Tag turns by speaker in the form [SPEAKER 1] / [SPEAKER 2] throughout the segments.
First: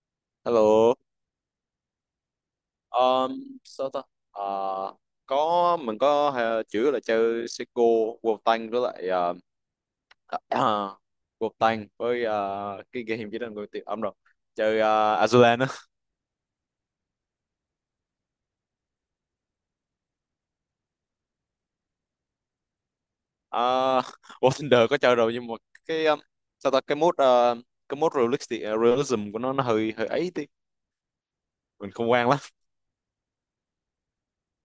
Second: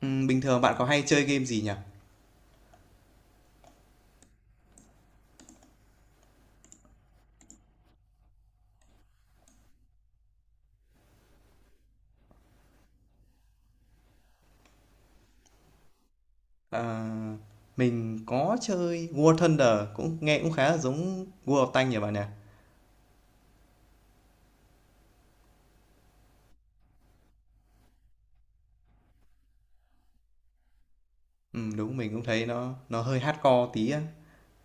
[SPEAKER 1] Bình thường bạn có
[SPEAKER 2] Hello,
[SPEAKER 1] hay chơi game gì nhỉ?
[SPEAKER 2] um, sao ta? À, có mình có chủ yếu là chơi Seiko, World Tank với lại uh, uh, World Tank với cái game gì đó người tiệm âm rồi chơi Azulan á.
[SPEAKER 1] Ờ, mình có chơi War Thunder cũng nghe cũng khá là giống World of Tanks nhỉ bạn nhỉ?
[SPEAKER 2] Uh, War Thunder có chơi rồi nhưng mà cái sao ta cái mode realistic, à, realism của nó hơi hơi ấy tí mình
[SPEAKER 1] Đúng
[SPEAKER 2] không
[SPEAKER 1] mình cũng
[SPEAKER 2] quen lắm.
[SPEAKER 1] thấy nó hơi hardcore tí á.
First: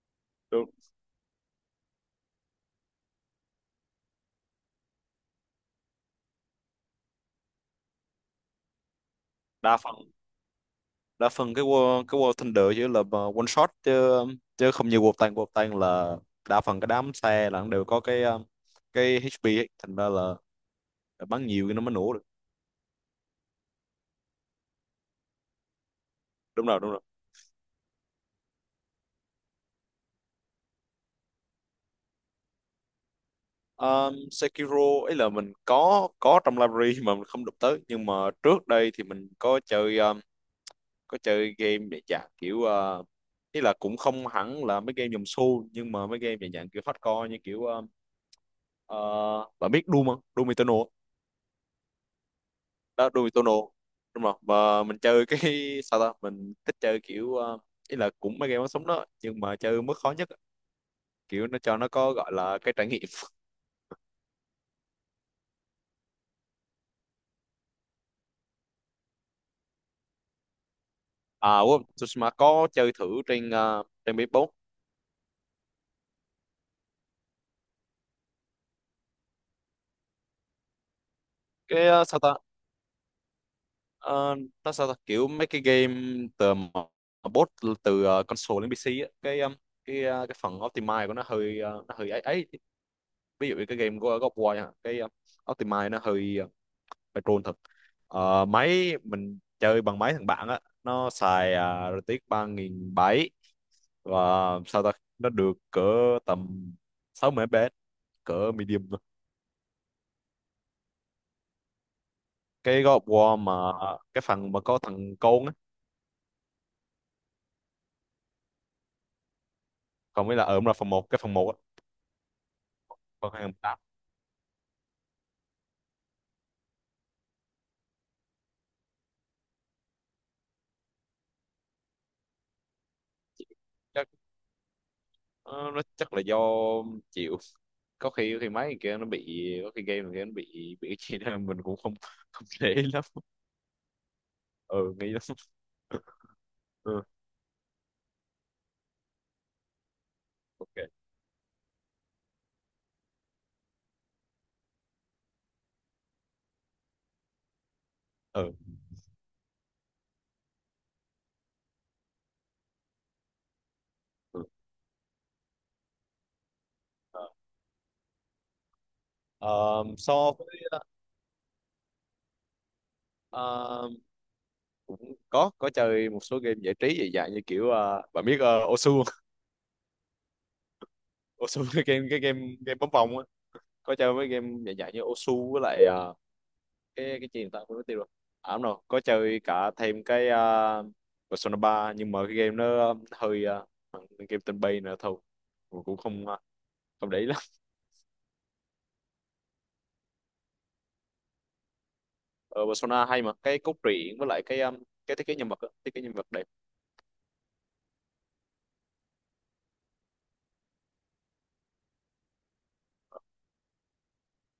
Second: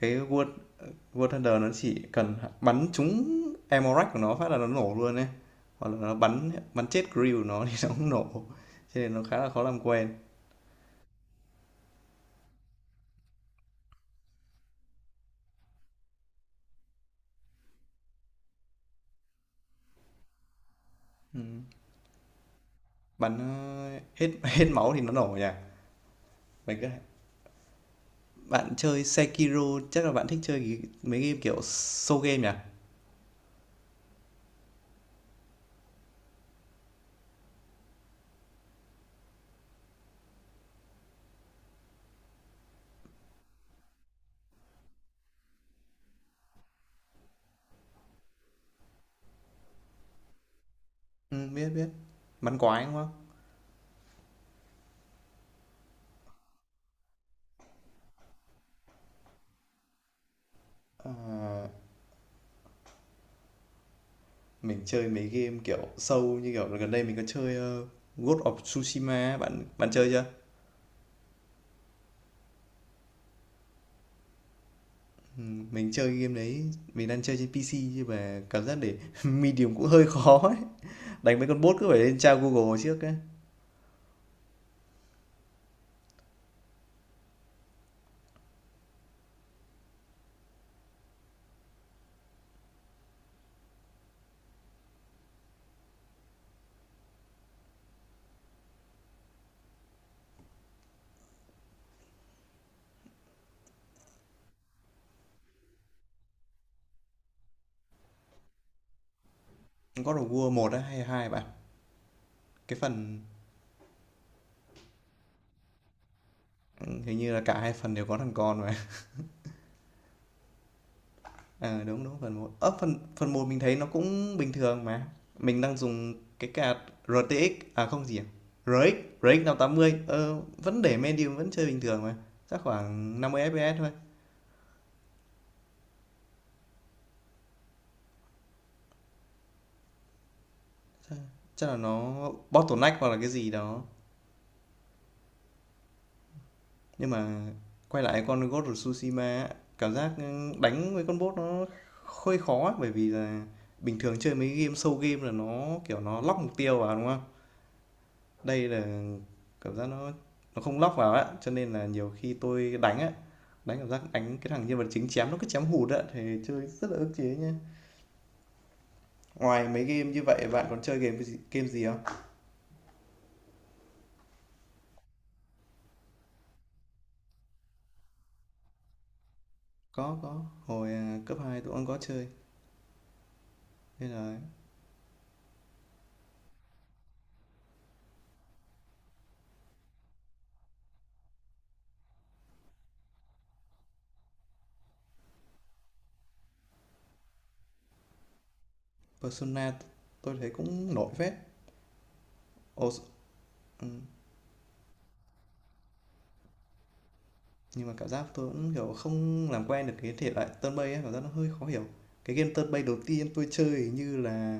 [SPEAKER 1] Cái World
[SPEAKER 2] Đúng.
[SPEAKER 1] War Thunder nó chỉ cần bắn trúng ammo rack của nó phát là nó nổ luôn ấy. Hoặc là nó bắn bắn chết crew của nó thì nó cũng nổ. Cho nên nó khá là khó
[SPEAKER 2] Đa
[SPEAKER 1] làm
[SPEAKER 2] phần
[SPEAKER 1] quen.
[SPEAKER 2] đa phần cái War Thunder chỉ là mà one shot chứ chứ không như War Tank, War Tank là đa phần cái đám xe là nó đều có cái HP ấy. Thành ra là bắn nhiều thì nó mới nổ được.
[SPEAKER 1] Bắn hết hết máu thì nó nổ nhỉ.
[SPEAKER 2] đúng
[SPEAKER 1] Mình
[SPEAKER 2] rồi
[SPEAKER 1] cứ
[SPEAKER 2] đúng rồi
[SPEAKER 1] bạn chơi Sekiro chắc là bạn thích chơi mấy game kiểu soul game nhỉ?
[SPEAKER 2] Sekiro ấy là mình có trong library mà mình không đụng tới, nhưng mà trước đây thì mình có chơi game để dạng kiểu uh, ý là cũng không hẳn là mấy game dòng xu, nhưng mà mấy game về dạng kiểu hardcore như kiểu ờ, bạn biết Doom không? Doom Eternal
[SPEAKER 1] Biết, biết. Bắn quái, đúng không?
[SPEAKER 2] đó. Doom đúng không? Mà mình chơi cái sao ta, mình thích chơi kiểu ý là cũng mấy game bắn súng đó nhưng mà chơi mức khó nhất á. Kiểu nó cho nó có gọi là cái trải nghiệm.
[SPEAKER 1] Mình chơi mấy game, kiểu, sâu như kiểu là gần đây mình có chơi, Ghost of Tsushima á, bạn bạn chơi chưa?
[SPEAKER 2] À quên, Tsushima có chơi thử trên trên PS4.
[SPEAKER 1] Mình chơi game đấy, mình đang chơi trên PC nhưng mà cảm giác để medium cũng hơi khó ấy. Đánh mấy con boss cứ phải lên
[SPEAKER 2] Sao
[SPEAKER 1] tra
[SPEAKER 2] ta?
[SPEAKER 1] Google trước ấy.
[SPEAKER 2] Ờ, nó sao ta kiểu mấy cái game từ mà- mà bot từ console đến PC á, cái phần optimize của nó hơi nó hơi ấy ấy. Ví dụ như cái game của God of War nha, optimize nó hơi phải troll thật. Ờ, máy mình chơi bằng máy thằng bạn á, nó xài rờ tê ích ba nghìn bảy. Và sao ta, nó được cỡ tầm 60 FPS cỡ medium thôi.
[SPEAKER 1] God of War một á hay 2 bạn? Cái
[SPEAKER 2] Cái God of
[SPEAKER 1] phần
[SPEAKER 2] War mà cái phần mà có thằng côn á,
[SPEAKER 1] hình như là cả hai phần đều có thằng con mà.
[SPEAKER 2] còn mới là ở là phần một, cái phần 1 á.
[SPEAKER 1] Ờ, đúng, đúng, phần một. Ơ, phần
[SPEAKER 2] Phần
[SPEAKER 1] phần
[SPEAKER 2] hai,
[SPEAKER 1] một
[SPEAKER 2] phần
[SPEAKER 1] mình thấy
[SPEAKER 2] tám.
[SPEAKER 1] nó cũng bình thường mà. Mình đang dùng cái card RTX à không gì à? RX, RX 580. Ờ, vẫn để medium vẫn chơi bình thường mà. Chắc khoảng 50 FPS thôi.
[SPEAKER 2] Chắc ờ, nó chắc là do, chịu, có khi khi máy kia nó bị, có khi game kia nó bị cái gì đó mình
[SPEAKER 1] Chắc
[SPEAKER 2] cũng
[SPEAKER 1] là
[SPEAKER 2] không
[SPEAKER 1] nó
[SPEAKER 2] không để ý
[SPEAKER 1] bottleneck
[SPEAKER 2] lắm.
[SPEAKER 1] hoặc là cái gì đó.
[SPEAKER 2] Ừ, nghĩ lắm. Ừ.
[SPEAKER 1] Nhưng mà quay lại con Ghost of Tsushima á, cảm giác
[SPEAKER 2] Ok.
[SPEAKER 1] đánh với con bot nó hơi khó á, bởi vì là bình thường chơi mấy game show game là nó kiểu nó lock mục tiêu vào đúng không?
[SPEAKER 2] Ừ,
[SPEAKER 1] Đây là cảm giác nó không lock vào á, cho nên là nhiều khi tôi đánh á, đánh cảm giác đánh
[SPEAKER 2] ừ.
[SPEAKER 1] cái thằng nhân vật chính chém nó cứ chém hụt á, thì chơi rất là ức chế
[SPEAKER 2] Ờ.
[SPEAKER 1] nhá. Ngoài mấy
[SPEAKER 2] Ờ,
[SPEAKER 1] game như
[SPEAKER 2] so
[SPEAKER 1] vậy
[SPEAKER 2] với
[SPEAKER 1] bạn còn chơi game gì không?
[SPEAKER 2] ờ, cũng có chơi một số game giải trí dị dạng như kiểu bạn biết Osu không?
[SPEAKER 1] Có, hồi cấp 2
[SPEAKER 2] Osu,
[SPEAKER 1] tôi cũng có
[SPEAKER 2] cái
[SPEAKER 1] chơi.
[SPEAKER 2] game game bóng vòng á. Có
[SPEAKER 1] Nên
[SPEAKER 2] chơi mấy
[SPEAKER 1] là
[SPEAKER 2] game dạng dạng như Osu, với lại cái gì người ta quên mất tiêu rồi. À đúng rồi, có chơi cả thêm Persona ba, nhưng mà cái game nó hơi game tên bay nữa thôi. Mình cũng không không để ý lắm.
[SPEAKER 1] Persona tôi thấy cũng nổi phết.
[SPEAKER 2] Ờ,
[SPEAKER 1] Ồ,
[SPEAKER 2] Persona hay mà, cái cốt
[SPEAKER 1] ừ,
[SPEAKER 2] truyện với lại cái thiết kế nhân vật á, thiết kế nhân vật đẹp.
[SPEAKER 1] nhưng mà cảm giác tôi cũng kiểu không làm quen được cái thể loại turn based ấy, cảm giác nó hơi khó hiểu. Cái game turn based đầu tiên tôi chơi hình như là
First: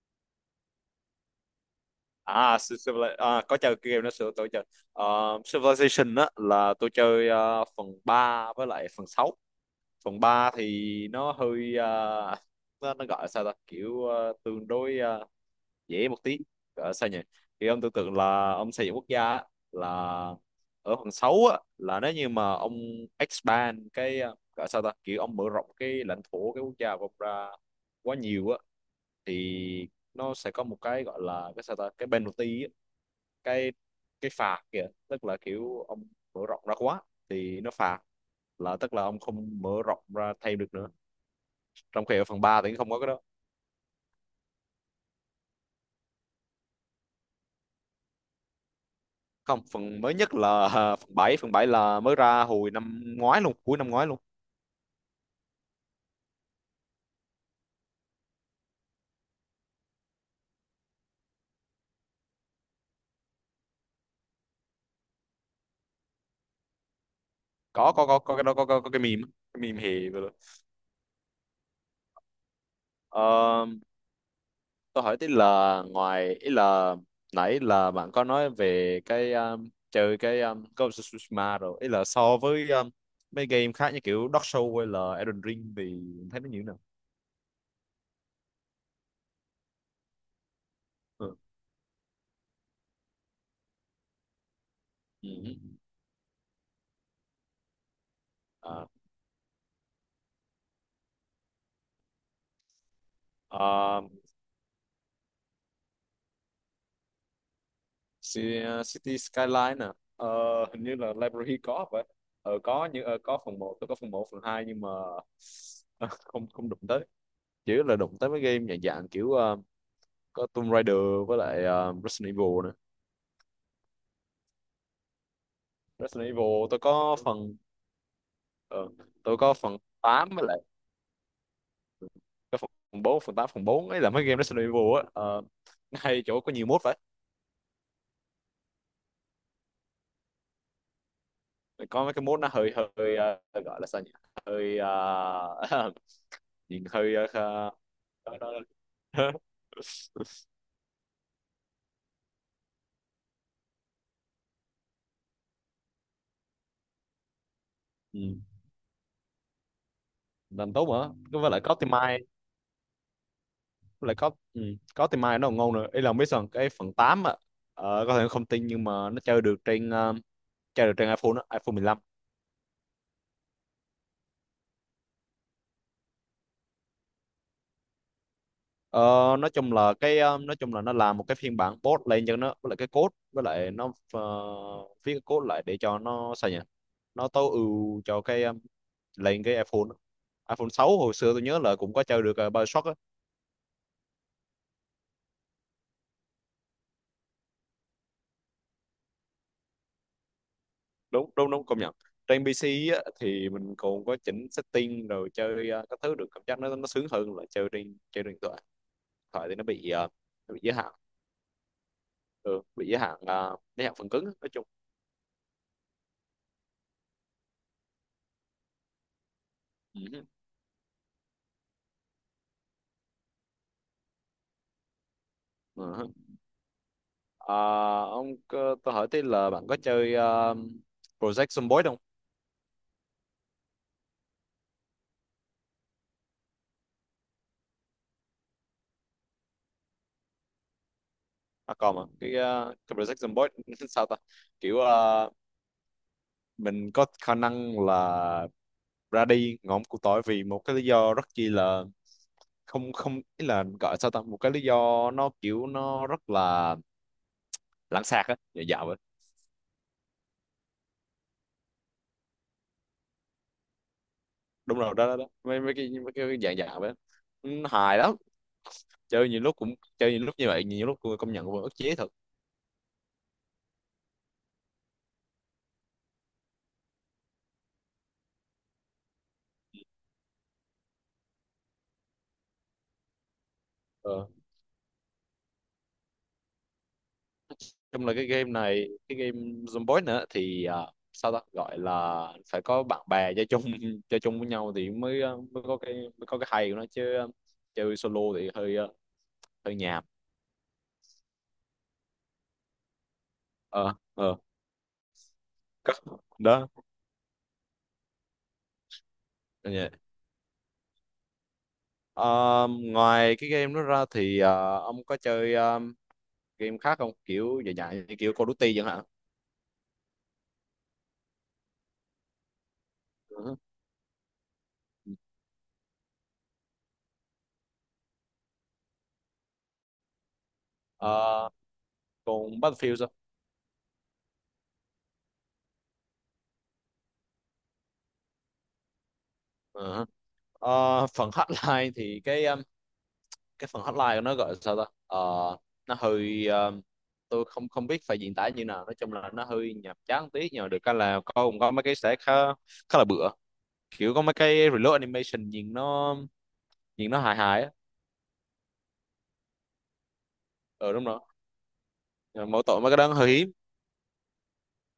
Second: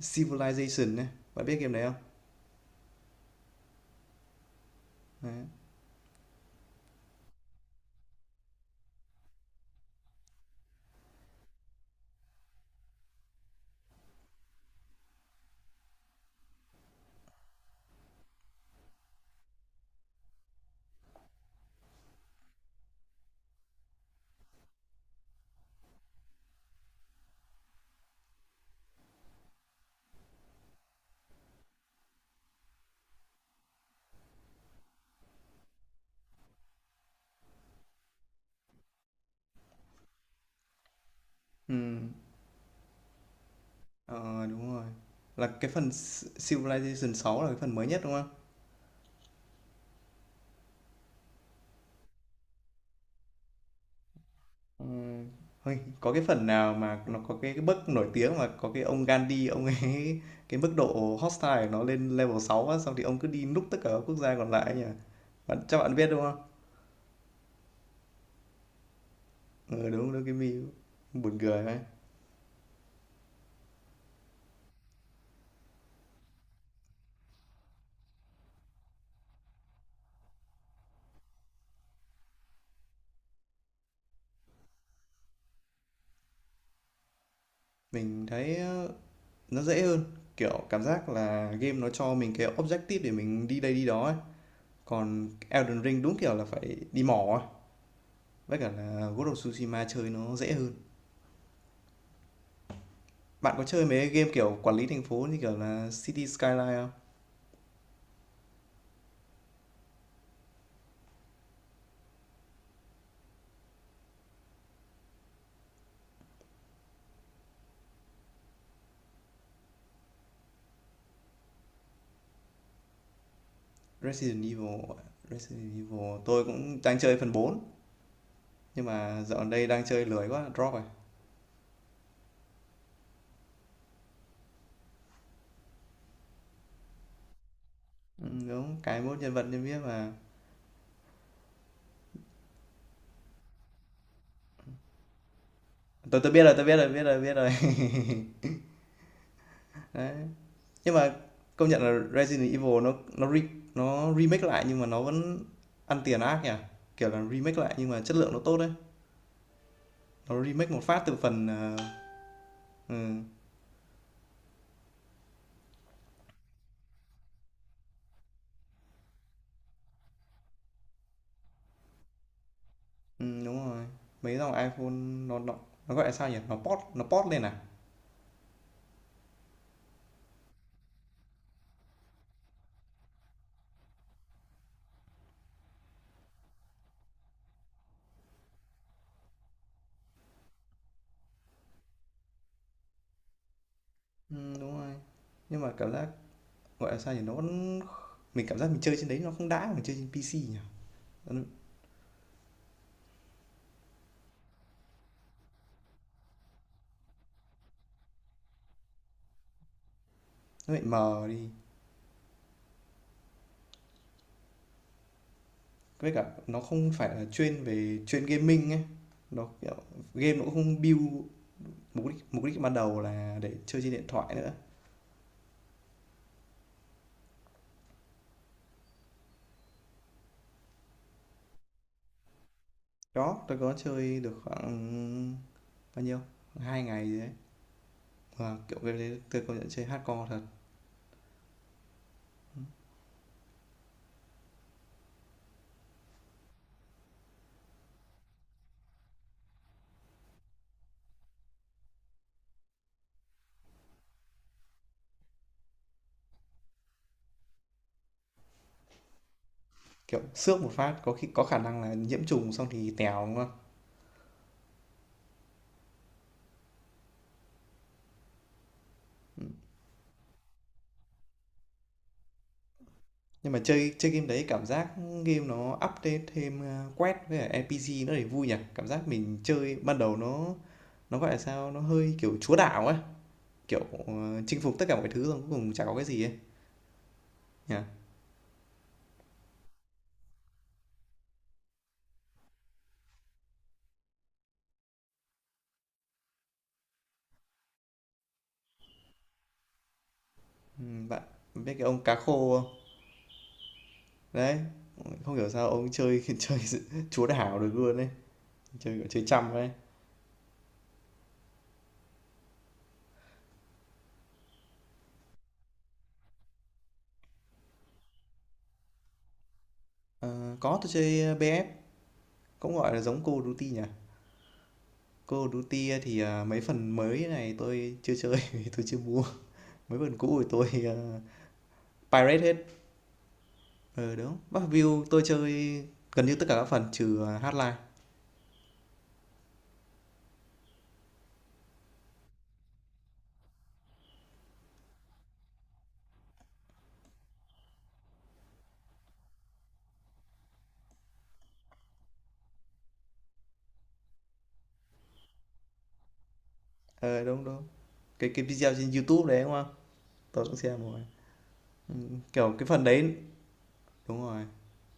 [SPEAKER 1] Civilization này. Bạn biết game đấy không?
[SPEAKER 2] À Civilization à, có chơi cái game đó sửa tôi chơi. Ờ,
[SPEAKER 1] Đấy.
[SPEAKER 2] Civilization á là tôi chơi phần 3 với lại phần sáu. Phần 3 thì nó hơi nó gọi là sao ta, kiểu tương đối dễ một tí. Gọi là sao nhỉ, thì ông tưởng tượng là ông xây dựng quốc gia á, là ở phần 6 á, là nếu như mà ông expand gọi là sao ta, kiểu ông mở rộng cái lãnh thổ cái quốc gia của ông ra quá nhiều thì nó sẽ có một cái gọi là cái sao ta, cái penalty á, cái cái phạt kìa, tức là kiểu ông mở rộng ra quá thì nó phạt, là tức là ông không mở rộng ra thêm được nữa, trong
[SPEAKER 1] Ừm,
[SPEAKER 2] khi ở phần 3 thì không có cái đó.
[SPEAKER 1] ờ, đúng rồi. Là cái phần S Civilization 6 là cái phần mới nhất, đúng không?
[SPEAKER 2] Không, phần mới nhất là phần bảy. Phần 7 là mới ra hồi năm ngoái luôn, cuối năm ngoái luôn.
[SPEAKER 1] Ừm, Ôi, có cái phần nào mà nó có cái bức nổi tiếng mà có cái ông Gandhi, ông ấy cái mức độ hostile của nó lên level 6 á, xong thì ông cứ đi núp tất cả các quốc gia còn lại ấy nhỉ? Bạn, chắc bạn biết đúng không?
[SPEAKER 2] Có, cái đó có, có cái meme á, cái meme
[SPEAKER 1] Ừ,
[SPEAKER 2] hề
[SPEAKER 1] đúng,
[SPEAKER 2] vừa
[SPEAKER 1] đúng, cái
[SPEAKER 2] rồi.
[SPEAKER 1] meme buồn cười ấy.
[SPEAKER 2] Ờ, tôi hỏi tí là ngoài, ý là nãy là bạn có nói về cái chơi cái Ghost of Tsushima rồi, ý là so với mấy game khác như kiểu Dark Souls hay là Elden Ring thì thấy nó như thế nào?
[SPEAKER 1] Mình thấy nó dễ hơn, kiểu cảm giác
[SPEAKER 2] Ừ.
[SPEAKER 1] là game nó cho mình cái objective để mình đi đây đi đó ấy.
[SPEAKER 2] Ừ.
[SPEAKER 1] Còn Elden Ring đúng kiểu là phải đi mò ấy. Với cả
[SPEAKER 2] À.
[SPEAKER 1] là Ghost of Tsushima chơi nó dễ hơn. Bạn có chơi
[SPEAKER 2] À.
[SPEAKER 1] mấy game kiểu quản lý thành phố như kiểu là City Skyline không?
[SPEAKER 2] City Skyline nè. Ờ, hình như là library có vậy. Ờ, có như có phần một, tôi có phần một, phần hai, nhưng mà ờ, không không đụng tới. Chỉ là đụng tới mấy game dạng dạng kiểu có Tomb Raider với lại Resident Evil.
[SPEAKER 1] Resident Evil, Resident Evil
[SPEAKER 2] Resident
[SPEAKER 1] tôi
[SPEAKER 2] Evil
[SPEAKER 1] cũng
[SPEAKER 2] tôi
[SPEAKER 1] đang chơi
[SPEAKER 2] có
[SPEAKER 1] phần
[SPEAKER 2] phần
[SPEAKER 1] 4 nhưng
[SPEAKER 2] ờ,
[SPEAKER 1] mà
[SPEAKER 2] tôi
[SPEAKER 1] dạo gần
[SPEAKER 2] có
[SPEAKER 1] đây
[SPEAKER 2] phần
[SPEAKER 1] đang chơi lười
[SPEAKER 2] 8
[SPEAKER 1] quá
[SPEAKER 2] với lại
[SPEAKER 1] drop rồi.
[SPEAKER 2] cái phần bốn. Phần tám, phần 4 ấy là mấy game Resident Evil á, nó hay chỗ có nhiều mode
[SPEAKER 1] Ừ, đúng cái mốt nhân vật nhân biết mà.
[SPEAKER 2] vậy. Có mấy cái mode nó hơi hơi gọi là sao nhỉ, hơi
[SPEAKER 1] Tôi biết rồi, tôi biết
[SPEAKER 2] nhìn
[SPEAKER 1] rồi, biết
[SPEAKER 2] hơi
[SPEAKER 1] rồi, biết rồi. Đấy. Nhưng mà công nhận là Resident Evil nó remake lại nhưng mà nó vẫn ăn tiền ác nhỉ? Kiểu là remake lại nhưng mà chất lượng nó
[SPEAKER 2] ừ.
[SPEAKER 1] tốt đấy. Nó remake
[SPEAKER 2] Làm
[SPEAKER 1] một
[SPEAKER 2] tốt
[SPEAKER 1] phát
[SPEAKER 2] mà.
[SPEAKER 1] từ
[SPEAKER 2] Cứ
[SPEAKER 1] phần
[SPEAKER 2] với lại có tim mai,
[SPEAKER 1] ừ,
[SPEAKER 2] với lại có, ừ. Có tim mai nó còn ngon nữa. Ý là không biết sao cái phần 8 á, có thể không tin nhưng mà nó chơi được trên chơi được trên iPhone á, iPhone 15.
[SPEAKER 1] ừm, đúng rồi. Mấy dòng iPhone gọi là sao nhỉ? Nó port lên à?
[SPEAKER 2] Ờ, nói chung là nói chung là nó làm một cái phiên bản post lên cho nó, với lại cái code, với lại nó viết cái code lại để cho nó sao nhỉ, nó tối ưu cho lên cái iPhone á. iPhone 6 hồi xưa tôi nhớ là cũng có chơi được BioShock á.
[SPEAKER 1] Đúng rồi. Nhưng mà cảm giác gọi là sao nhỉ? Nó vẫn mình cảm giác mình chơi trên đấy nó không đã bằng chơi trên PC nhỉ?
[SPEAKER 2] đúng
[SPEAKER 1] Nó,
[SPEAKER 2] đúng đúng công nhận. Trên PC á, thì mình còn có chỉnh setting rồi chơi các thứ được, cảm giác nó sướng hơn là chơi trên điện thoại. Điện thoại thì nó bị nó bị
[SPEAKER 1] nó
[SPEAKER 2] giới
[SPEAKER 1] bị
[SPEAKER 2] hạn.
[SPEAKER 1] mờ đi.
[SPEAKER 2] Ừ, bị giới hạn giới hạn phần cứng á, nói chung.
[SPEAKER 1] Với cả nó không phải là chuyên về chuyên gaming ấy. Nó kiểu game nó cũng không build mục đích ban đầu là để chơi trên điện thoại nữa.
[SPEAKER 2] Ừ. Ờ, tôi hỏi tí là bạn có chơi Project Zomboid không?
[SPEAKER 1] Đó, tôi có chơi được khoảng bao nhiêu? Hai ngày gì đấy, và kiểu game đấy tôi công nhận chơi hardcore thật.
[SPEAKER 2] À còn mà cái Project Zomboid sao ta? Kiểu mình có khả năng là ra đi ngõm cụt tối vì một cái lý do rất chi là không không ý là gọi sao ta? Một cái lý do nó kiểu nó rất là lãng xẹt á, dạ dạ vậy.
[SPEAKER 1] Kiểu xước một phát có khi có khả năng là nhiễm trùng xong thì tèo đúng không?
[SPEAKER 2] Đúng rồi, đó đó, đó. Mấy mấy cái dạng dạ vậy. Ừ, hài lắm. Chơi nhiều lúc như vậy, nhiều lúc tôi công nhận cũng ức chế thật.
[SPEAKER 1] Nhưng mà chơi chơi game đấy cảm giác game nó update thêm, a, quest với cả NPC nó để vui nhỉ? Cảm giác mình chơi ban đầu gọi là sao, nó hơi, kiểu, chúa đảo ấy, kiểu,
[SPEAKER 2] Ờ.
[SPEAKER 1] chinh phục tất cả mọi thứ xong cuối cùng chả có cái gì ấy, nhỉ?
[SPEAKER 2] Chung là cái game này, cái game Zomboid nữa thì à, sao ta gọi là phải có bạn bè chơi chung, chơi chung với nhau thì mới mới có cái hay của nó, chứ chơi solo thì hơi hơi nhàm.
[SPEAKER 1] Bạn biết cái ông cá khô không?
[SPEAKER 2] Ờ, ờ.
[SPEAKER 1] Đấy, không hiểu sao ông
[SPEAKER 2] có-
[SPEAKER 1] chơi
[SPEAKER 2] Đó.
[SPEAKER 1] chúa đảo được luôn đấy chơi, chơi chăm ấy.
[SPEAKER 2] Dạ. Ờ, ngoài cái game đó ra thì ông có chơi game khác không, kiểu dài dài như kiểu Call of Duty chẳng hạn?
[SPEAKER 1] Ờ, có, tôi chơi, BF cũng, gọi là, giống Call of
[SPEAKER 2] Uh,
[SPEAKER 1] Duty nhỉ? Call of Duty mấy phần mới này tôi chưa chơi vì tôi chưa mua. Mấy phần cũ thì tôi, pirate hết.
[SPEAKER 2] còn Battlefield sao?
[SPEAKER 1] Ờ, đúng. Bắc View tôi chơi gần như tất cả các phần trừ, Hotline.
[SPEAKER 2] Ờ, phần hotline thì cái phần hotline của nó gọi là sao ta. Ờ, nó hơi tôi không không biết phải diễn tả như nào. Nói chung là nó hơi nhàm chán tí, nhưng mà được cái là có, cũng có mấy cái sẽ khá khá là bựa, kiểu có mấy cái reload animation nhìn nó
[SPEAKER 1] Ờ,
[SPEAKER 2] hài
[SPEAKER 1] đúng, đúng.
[SPEAKER 2] hài á.
[SPEAKER 1] Cái video trên YouTube đấy, đúng không? Tôi cũng xem
[SPEAKER 2] Ờ
[SPEAKER 1] rồi.
[SPEAKER 2] đúng rồi. Nhưng
[SPEAKER 1] Kiểu
[SPEAKER 2] mỗi
[SPEAKER 1] cái
[SPEAKER 2] tội
[SPEAKER 1] phần
[SPEAKER 2] mấy cái đó nó
[SPEAKER 1] đấy
[SPEAKER 2] hơi hiếm.
[SPEAKER 1] đúng rồi.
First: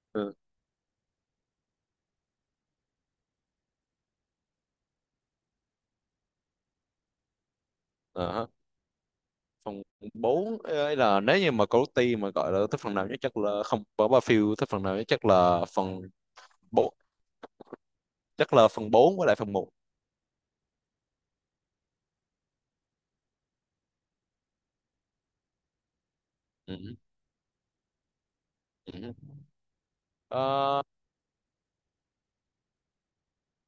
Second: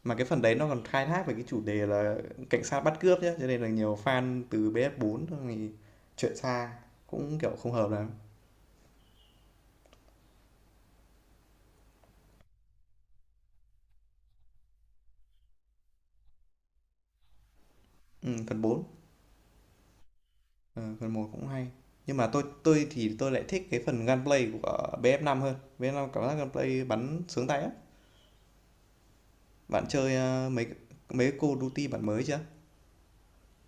[SPEAKER 1] Mà cái
[SPEAKER 2] Ừ.
[SPEAKER 1] phần đấy nó còn khai thác về cái chủ đề là cảnh sát bắt cướp nhá, cho nên là nhiều fan từ ps bốn thì chuyện xa cũng kiểu không hợp lắm.
[SPEAKER 2] Ờ, phần 4 ấy là nếu như mà Cody mà gọi là thích phần nào nhất chắc là không có ba phiêu, thích phần nào nhất chắc là phần bốn,
[SPEAKER 1] Ừ,
[SPEAKER 2] chắc
[SPEAKER 1] phần
[SPEAKER 2] là
[SPEAKER 1] bốn.
[SPEAKER 2] phần 4 với lại phần một.
[SPEAKER 1] Ờ, phần một cũng hay. Nhưng mà tôi thì tôi lại thích cái phần gunplay của bf năm hơn. Bf năm cảm giác gunplay
[SPEAKER 2] Ừ.
[SPEAKER 1] bắn sướng tay á.
[SPEAKER 2] Ừ. Ừ.
[SPEAKER 1] Bạn chơi ờ, mấy
[SPEAKER 2] Ờ,
[SPEAKER 1] mấy cái Call of Duty bản mới chưa?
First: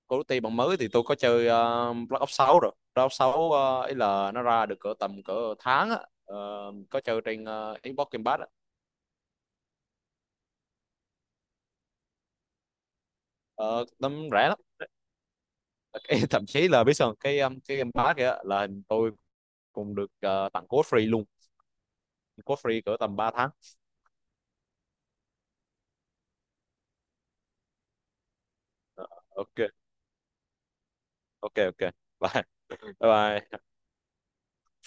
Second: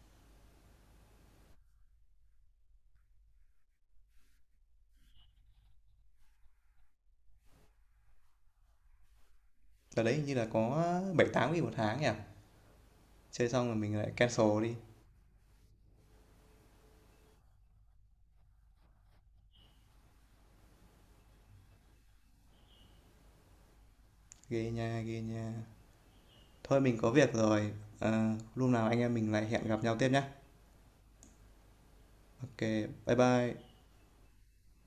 [SPEAKER 2] Call of Duty bản mới thì tôi có chơi Black Ops 6 rồi. Black Ops 6 ấy là nó ra được cỡ tầm cỡ tháng á. Ờ, có chơi trên Xbox Game Pass á.
[SPEAKER 1] Ở đấy hình như là có 7 8 nghìn một tháng nhỉ. Chơi xong rồi
[SPEAKER 2] Ờ,
[SPEAKER 1] mình lại
[SPEAKER 2] tấm rẻ lắm.
[SPEAKER 1] cancel đi.
[SPEAKER 2] Cái- Thậm chí là biết sao không? Cái Game Pass kìa là tôi cũng được tặng code free luôn. Code free cỡ tầm ba tháng.
[SPEAKER 1] Ghê nha, ghê nha. Thôi mình có việc rồi. Ờ, lúc nào anh
[SPEAKER 2] Ờ,
[SPEAKER 1] em mình lại
[SPEAKER 2] ok,
[SPEAKER 1] hẹn gặp nhau tiếp nhá.
[SPEAKER 2] ok. Bye.
[SPEAKER 1] Ok, bye
[SPEAKER 2] Bye, bye.
[SPEAKER 1] bye.